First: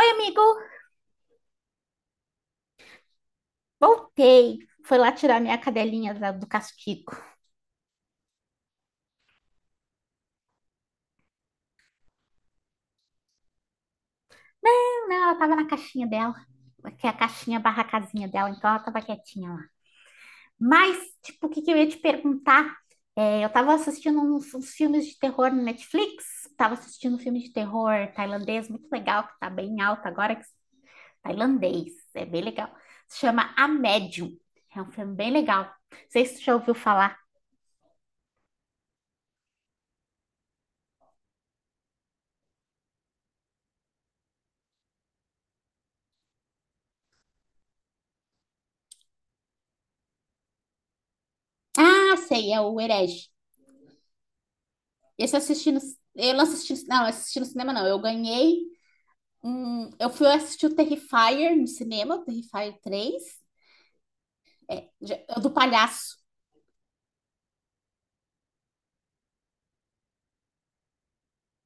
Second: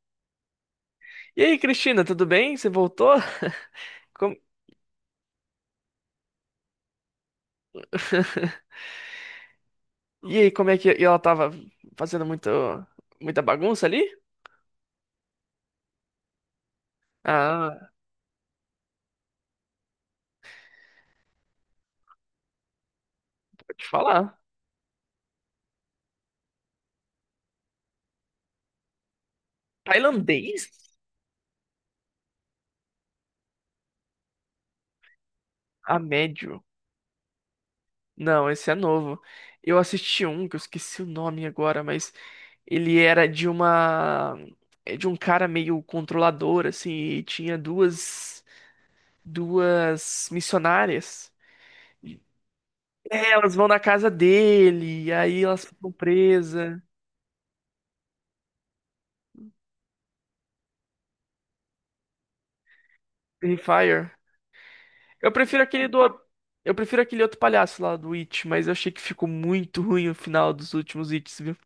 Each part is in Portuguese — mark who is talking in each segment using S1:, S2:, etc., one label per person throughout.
S1: Oi, amigo,
S2: E aí, Cristina, tudo bem? Você voltou? Como-
S1: voltei. Foi lá tirar minha cadelinha do castigo.
S2: E aí, como é que ela tava fazendo muita bagunça ali?
S1: Não, ela tava na caixinha dela, que é a caixinha barra
S2: Ah,
S1: casinha dela, então ela tava quietinha lá. Mas, tipo, o que que eu ia te perguntar? É, eu tava
S2: vou te
S1: assistindo
S2: falar.
S1: uns filmes de terror no Netflix. Tava assistindo um filme de terror tailandês muito legal, que tá bem alto agora, é
S2: Tailandês?
S1: tailandês, é bem legal. Se chama A Médium, é um filme bem legal.
S2: A
S1: Não sei se tu já
S2: médio.
S1: ouviu falar.
S2: Não, esse é novo. Eu assisti um que eu esqueci o nome agora, mas ele era de uma é de um cara meio controlador assim, e tinha duas missionárias.
S1: Ah, sei, é o Herege.
S2: É, elas vão na casa dele, e
S1: Esse eu
S2: aí elas
S1: assisti no,
S2: ficam
S1: eu não
S2: presas.
S1: assisti, não, assisti no cinema não. Eu fui assistir o Terrifier no cinema, o Terrifier 3,
S2: Free Fire. Eu
S1: o do
S2: prefiro aquele do.
S1: palhaço.
S2: Eu prefiro aquele outro palhaço lá do It, mas eu achei que ficou muito ruim o final dos últimos Its, viu?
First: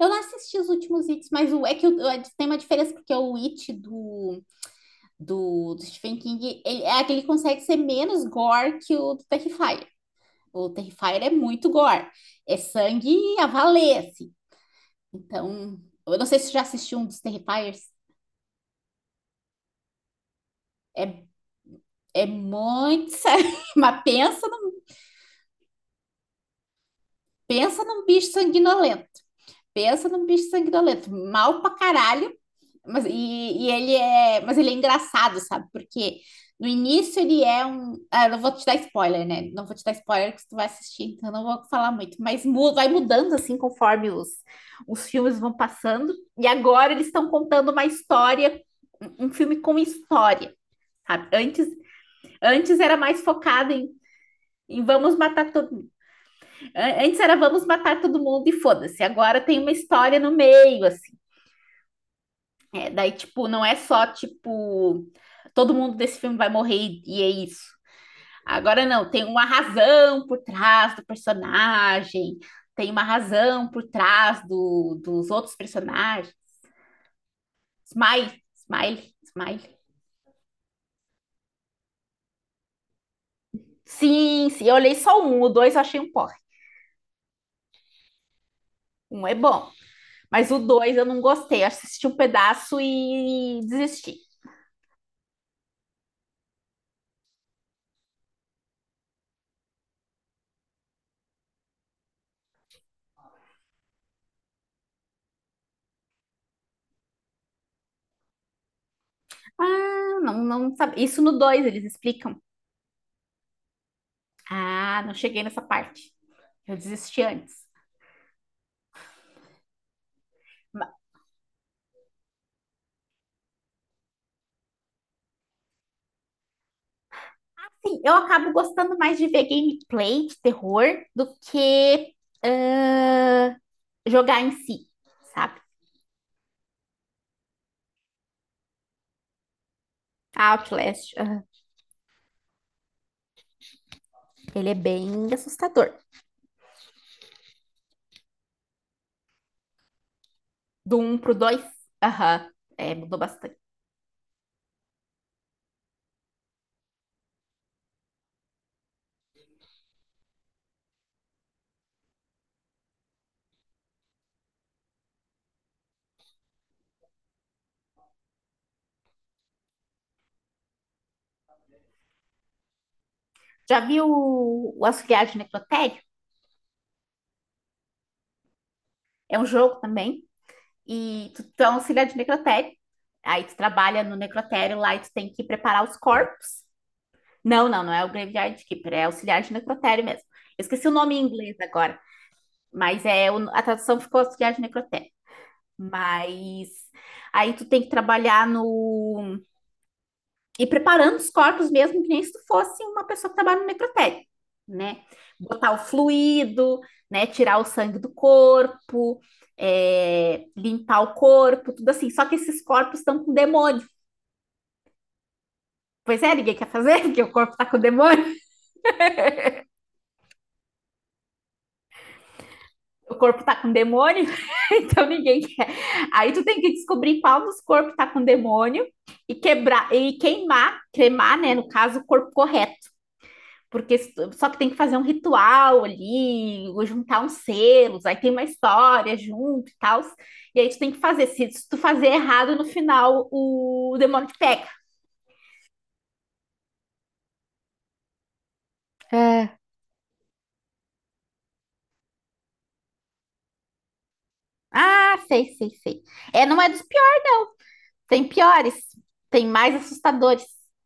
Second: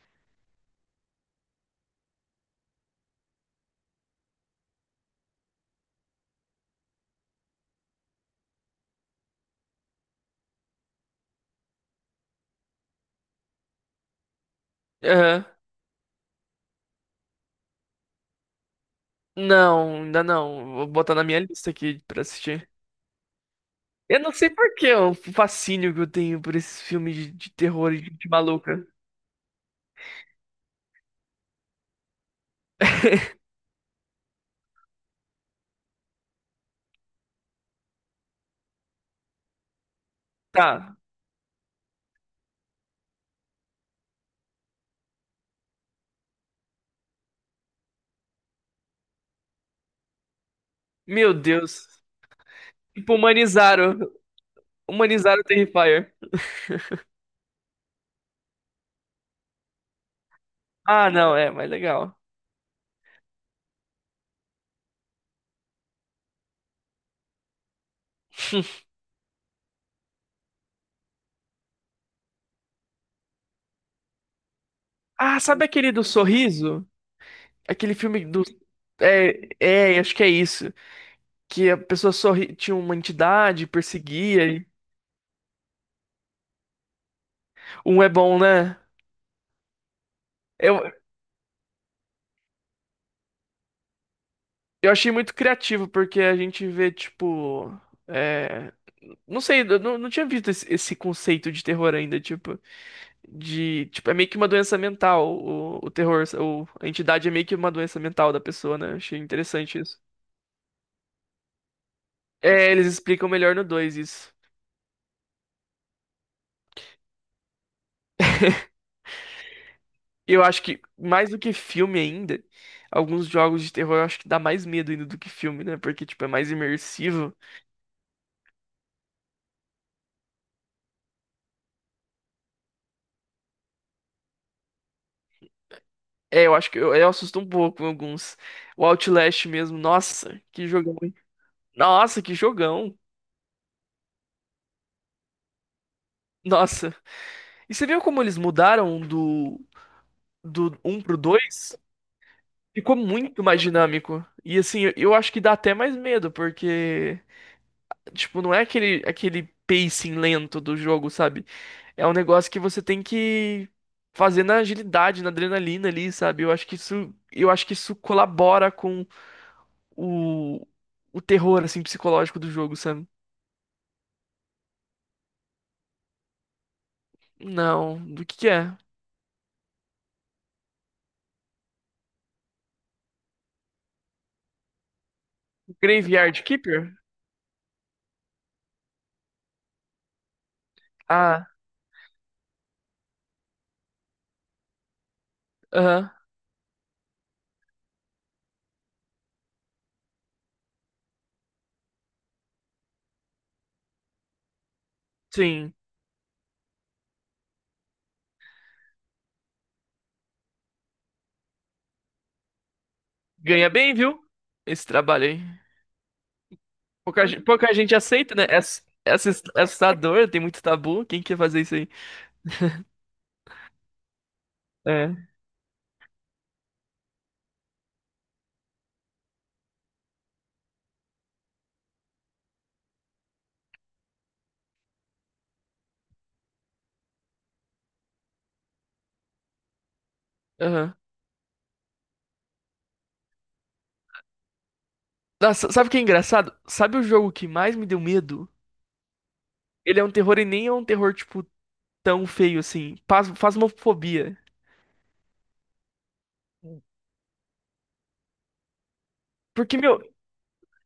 S1: Eu não assisti os últimos Its, mas é que tem uma diferença, porque o It do Stephen King, é que ele consegue ser menos gore que o do Terrifier. O Terrifier é muito gore. É sangue a valer, assim.
S2: Aham.
S1: Então, eu não sei se você já assistiu um dos Terrifiers.
S2: Não, ainda não. Vou botar
S1: É,
S2: na minha lista aqui pra
S1: é
S2: assistir.
S1: muito sangue. Mas
S2: Eu não
S1: pensa
S2: sei por que o fascínio que eu tenho por esses filmes de
S1: Pensa
S2: terror e
S1: num
S2: de gente
S1: bicho
S2: maluca.
S1: sanguinolento. Pensa num bicho sanguinolento. Mal pra caralho. Mas, e ele é, mas ele é engraçado, sabe? Porque no início ele é um. Ah, eu não vou te dar spoiler, né? Não vou te dar spoiler que tu vai
S2: Tá.
S1: assistir, então eu não vou falar muito. Mas vai mudando assim conforme os filmes vão passando. E agora eles estão contando uma história, um filme com história, sabe?
S2: Meu
S1: Antes,
S2: Deus.
S1: antes era
S2: Tipo,
S1: mais focado em,
S2: humanizaram.
S1: em
S2: Humanizaram o Terrifier.
S1: é, antes era vamos matar todo mundo e foda-se. Agora tem uma história no meio,
S2: Ah,
S1: assim.
S2: não, é, mas legal.
S1: É, daí, tipo, não é só, tipo, todo mundo desse filme vai morrer e, é isso. Agora não, tem uma razão por trás do personagem, tem uma razão por trás dos
S2: Ah,
S1: outros
S2: sabe aquele do
S1: personagens.
S2: Sorriso? Aquele filme
S1: Smile,
S2: do.
S1: smile,
S2: É,
S1: smile.
S2: é, acho que é isso. Que a pessoa sorri, tinha uma entidade, perseguia.
S1: Sim, sim,
S2: E...
S1: eu olhei só um, o dois eu achei um porre.
S2: Um é bom, né?
S1: Um é bom, mas o
S2: Eu,
S1: dois eu não gostei. Eu assisti um pedaço e desisti.
S2: eu achei muito criativo, porque a gente vê, tipo. é, Não sei, eu não, não tinha visto esse conceito de terror ainda, tipo, tipo, é meio que uma doença mental, o terror, o, a entidade é meio que uma doença mental da pessoa, né? Eu achei interessante isso.
S1: Ah, não, não sabe. Isso no 2 eles explicam.
S2: É, eles explicam melhor no 2 isso.
S1: Ah, não cheguei nessa parte. Eu desisti antes.
S2: Eu acho que,
S1: Mas,
S2: mais do que filme ainda, alguns jogos de terror eu acho que dá mais medo ainda do que filme, né? Porque, tipo, é mais imersivo.
S1: sim, eu acabo gostando mais de ver gameplay de terror do que ah, jogar em si, sabe?
S2: É, eu acho que eu assusto um pouco em alguns. O Outlast mesmo, nossa, que jogão,
S1: Outlast,
S2: hein?
S1: aham.
S2: Nossa, que jogão.
S1: Ele é bem assustador.
S2: Nossa. E você viu como eles mudaram do, do
S1: Do
S2: um pro
S1: um pro dois,
S2: 2?
S1: aham, é,
S2: Ficou
S1: mudou
S2: muito
S1: bastante.
S2: mais dinâmico. E assim, eu acho que dá até mais medo, porque, tipo, não é aquele pacing lento do jogo, sabe? É um negócio que você tem que fazer na agilidade, na adrenalina ali, sabe? Eu acho que isso, eu acho que isso colabora o, o terror, assim, psicológico do jogo, sabe?
S1: Já viu o Auxiliar de Necrotério?
S2: Não, do que é?
S1: É um jogo também. E tu é um auxiliar de necrotério. Aí tu trabalha no necrotério lá e tu tem que preparar os
S2: Graveyard
S1: corpos.
S2: Keeper?
S1: Não, não, não é o Graveyard Keeper, é auxiliar de necrotério mesmo. Eu esqueci o nome em
S2: Ah,
S1: inglês agora, mas é a tradução ficou auxiliar de necrotério.
S2: aham,
S1: Mas aí tu tem que trabalhar no e preparando os corpos mesmo que nem se tu fosse uma pessoa que trabalha no necrotério, né? Botar
S2: sim.
S1: o fluido, né? Tirar o sangue do corpo, é, limpar o corpo, tudo assim. Só que esses corpos estão com
S2: Ganha
S1: demônio.
S2: bem, viu? Esse trabalho aí.
S1: Pois é, ninguém quer fazer porque o corpo tá
S2: Pouca
S1: com
S2: gente
S1: demônio.
S2: aceita, né? É, é assustador, tem muito tabu. Quem quer fazer isso aí?
S1: O corpo tá com demônio, então
S2: É.
S1: ninguém quer. Aí tu tem que descobrir qual dos corpos tá com demônio e quebrar e queimar, cremar, né, no caso, o corpo correto. Porque só que tem que fazer um ritual ali, ou juntar uns selos, aí tem uma história junto e tal. E aí tu tem
S2: Aham.
S1: que fazer. Se tu fazer errado no final, o demônio te pega.
S2: Nossa, sabe o que é engraçado? Sabe o jogo que mais me deu medo? Ele é um terror e nem é um terror, tipo, tão feio assim. Fasmofobia.
S1: Ah, sei, sei, sei. É, não é dos piores. Tem piores, tem mais
S2: Porque, meu,
S1: assustadores.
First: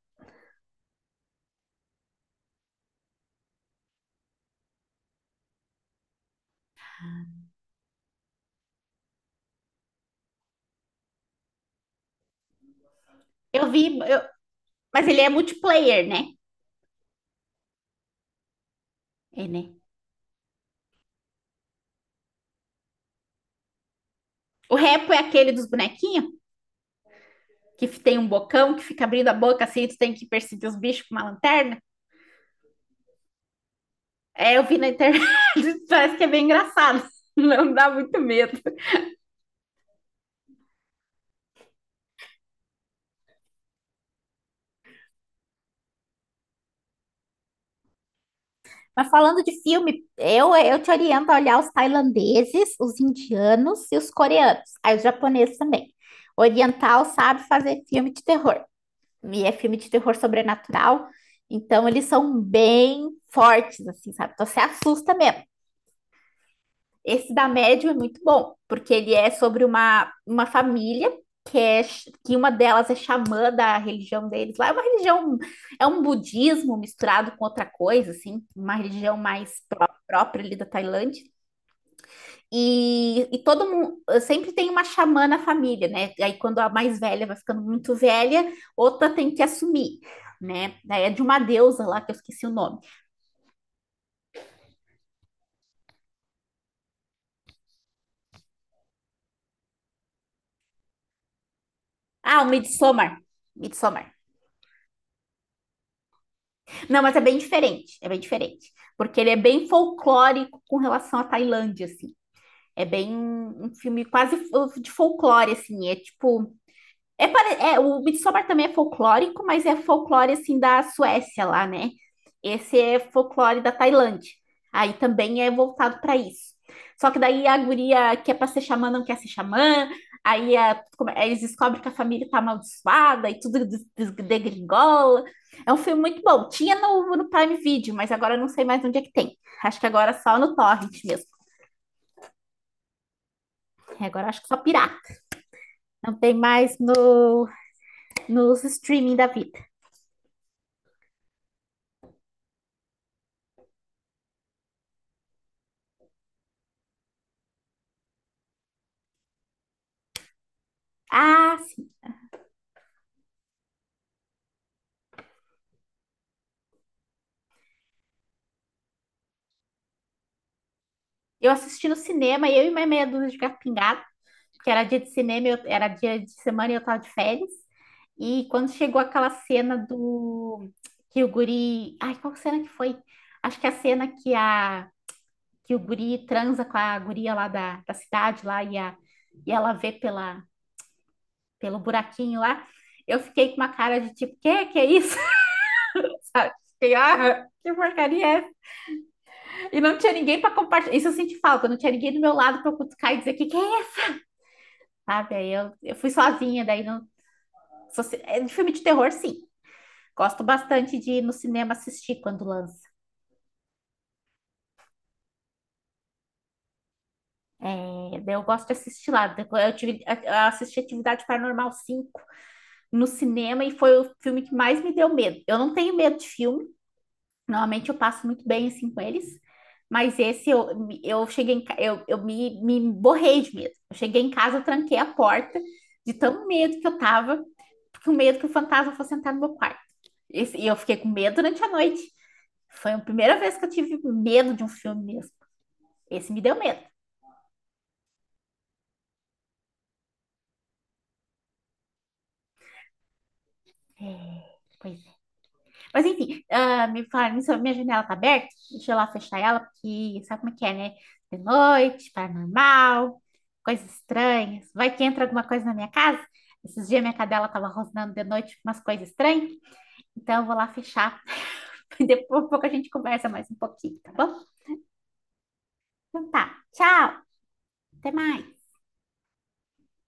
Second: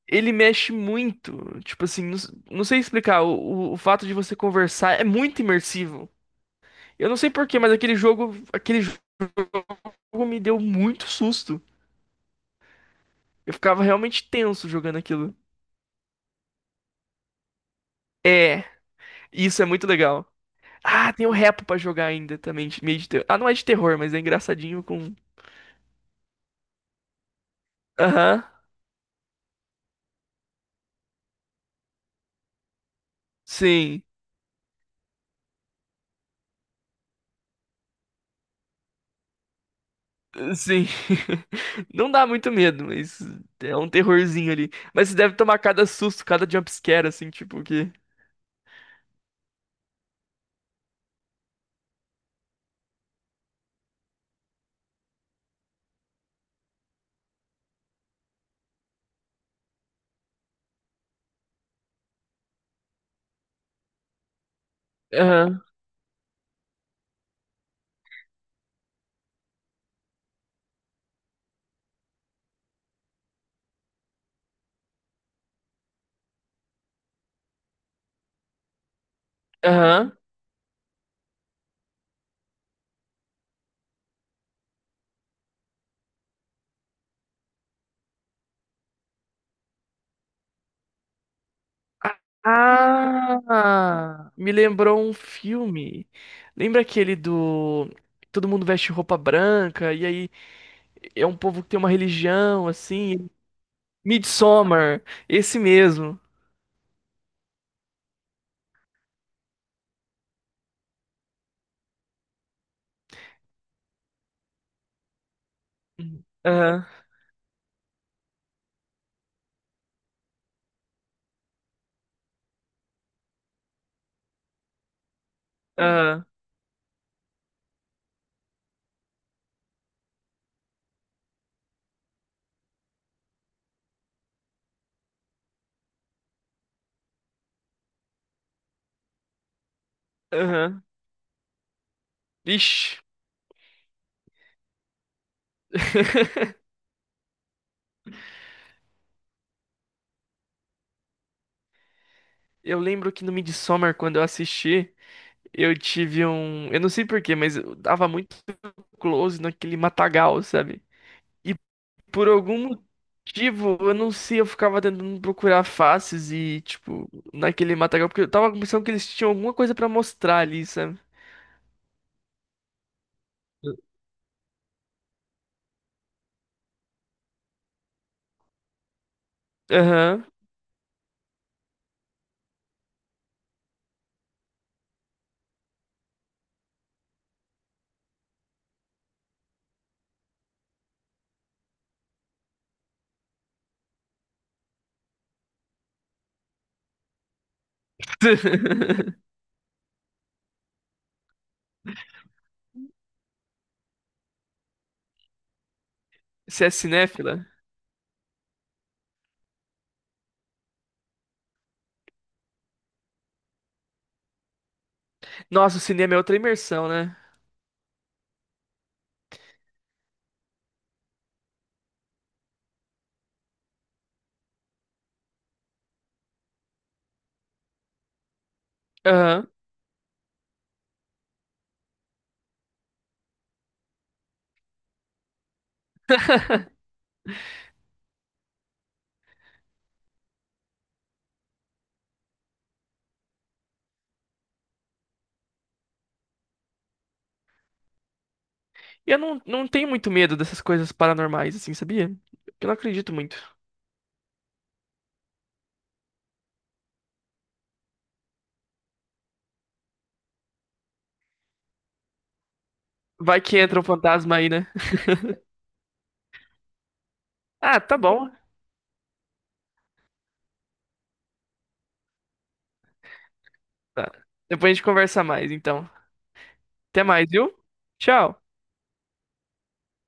S2: Ele mexe muito. Tipo assim, não sei explicar. O fato de você conversar é muito imersivo. Eu não sei por quê, mas aquele jogo me deu muito susto. Eu
S1: Eu
S2: ficava
S1: vi, eu-
S2: realmente tenso jogando
S1: mas ele é
S2: aquilo.
S1: multiplayer, né?
S2: É,
S1: É,
S2: isso é
S1: né?
S2: muito legal. Ah, tem o Repo pra jogar ainda também, meio de terror. Ah, não é de terror, mas é
S1: O
S2: engraçadinho
S1: repo
S2: com.
S1: é aquele dos bonequinhos, que tem um
S2: Aham,
S1: bocão que fica abrindo a boca assim, tu tem que perseguir os bichos com uma lanterna.
S2: sim,
S1: É, eu vi na internet, parece que é bem engraçado. Não dá muito medo.
S2: sim. Não dá muito medo, mas é um terrorzinho ali. Mas você deve tomar cada susto, cada jumpscare, assim, tipo, que.
S1: Mas falando de filme, eu te oriento a olhar os tailandeses, os indianos e os coreanos. Aí os japoneses também. Oriental sabe fazer filme de terror. E é filme de terror sobrenatural. Então eles são bem fortes, assim, sabe? Então você assusta mesmo.
S2: Aham,
S1: Esse da Médium é muito bom, porque ele é sobre uma família que, é, que uma delas é xamã da religião deles lá. É uma religião, é um budismo misturado com outra coisa, assim, uma religião mais
S2: aham.
S1: própria ali da Tailândia. E todo mundo sempre tem uma xamã na família, né? Aí quando a mais velha vai ficando muito velha, outra tem que assumir, né? Daí é de uma deusa lá que eu esqueci o nome.
S2: Ah, me lembrou um filme. Lembra aquele do todo mundo veste roupa branca e aí é um povo que tem uma
S1: Ah, o
S2: religião
S1: Midsommar.
S2: assim,
S1: Midsommar.
S2: Midsommar, esse mesmo.
S1: Não, mas é bem diferente, é bem diferente. Porque ele é bem folclórico com relação à Tailândia, assim. É bem um filme quase de folclore, assim. É
S2: Uhum.
S1: tipo,
S2: Aham,
S1: é, o Midsommar também é folclórico, mas é folclore assim da Suécia lá, né? Esse é folclore da Tailândia. Aí também é voltado para
S2: aham,
S1: isso. Só que daí a guria que é para ser xamã não quer ser xamã, aí eles descobrem que a família tá amaldiçoada e tudo degringola. É um filme muito bom. Tinha no Prime Video, mas agora eu não sei mais onde é que tem. Acho que agora é só no
S2: aham.
S1: Torrent mesmo.
S2: Ixi.
S1: É, agora acho que só pirata. Não tem mais no, nos streaming da vida.
S2: Eu lembro que no Midsommar, quando eu assisti, eu tive um. Eu não sei por quê, mas eu dava muito close naquele matagal, sabe?
S1: Ah,
S2: Por algum motivo, eu não sei, eu ficava tentando procurar faces e, tipo, naquele matagal, porque eu tava pensando que eles tinham alguma coisa pra mostrar ali, sabe?
S1: eu assisti no cinema, eu e mais meia dúzia de gato pingado, porque era dia de cinema, era dia de semana e eu tava de férias. E quando chegou aquela cena
S2: Aham.
S1: do que o guri, ai, qual que cena que foi? Acho que é a cena que o guri transa com a guria lá da cidade lá e, a, e ela vê pela pelo buraquinho lá. Eu fiquei com uma cara de tipo, que é isso? Fiquei, ah, que porcaria é essa? E não tinha ninguém para compartilhar. Isso eu senti falta, não tinha ninguém do meu lado para eu cutucar e dizer que é, sabe? Aí eu fui sozinha,
S2: Você é
S1: daí não.
S2: cinéfila?
S1: só se- é, de filme de terror, sim. Gosto bastante de ir no cinema assistir quando lança.
S2: Nossa, o cinema é outra imersão, né?
S1: É, daí eu gosto de assistir lá. Eu assisti Atividade Paranormal 5 no cinema e foi o filme que mais me deu medo. Eu não tenho medo de filme, normalmente eu passo muito bem assim com eles,
S2: Aham.
S1: mas eu cheguei eu me borrei de medo. Eu cheguei em casa, eu tranquei a porta de tão medo que eu tava, porque o medo que o fantasma fosse entrar no meu quarto. E eu fiquei com medo durante a noite. Foi a primeira vez que eu tive medo de um filme mesmo. Esse me deu medo.
S2: E eu não, não tenho muito medo dessas coisas paranormais, assim, sabia? Eu não acredito muito.
S1: É, pois é. Mas enfim, ah, me falaram isso, minha janela tá aberta. Deixa eu lá fechar ela, porque sabe como é que é, né? De noite, paranormal,
S2: Vai que entra um
S1: coisas
S2: fantasma aí, né?
S1: estranhas. Vai que entra alguma coisa na minha casa. Esses dias minha cadela tava
S2: Ah, tá
S1: rosnando de
S2: bom.
S1: noite umas coisas estranhas. Então eu vou lá fechar. Depois, um pouco a gente conversa mais um pouquinho,
S2: Tá.
S1: tá bom?
S2: Depois a gente conversa mais, então.
S1: Então tá.
S2: Até
S1: Tchau.
S2: mais, viu?
S1: Até
S2: Tchau.
S1: mais.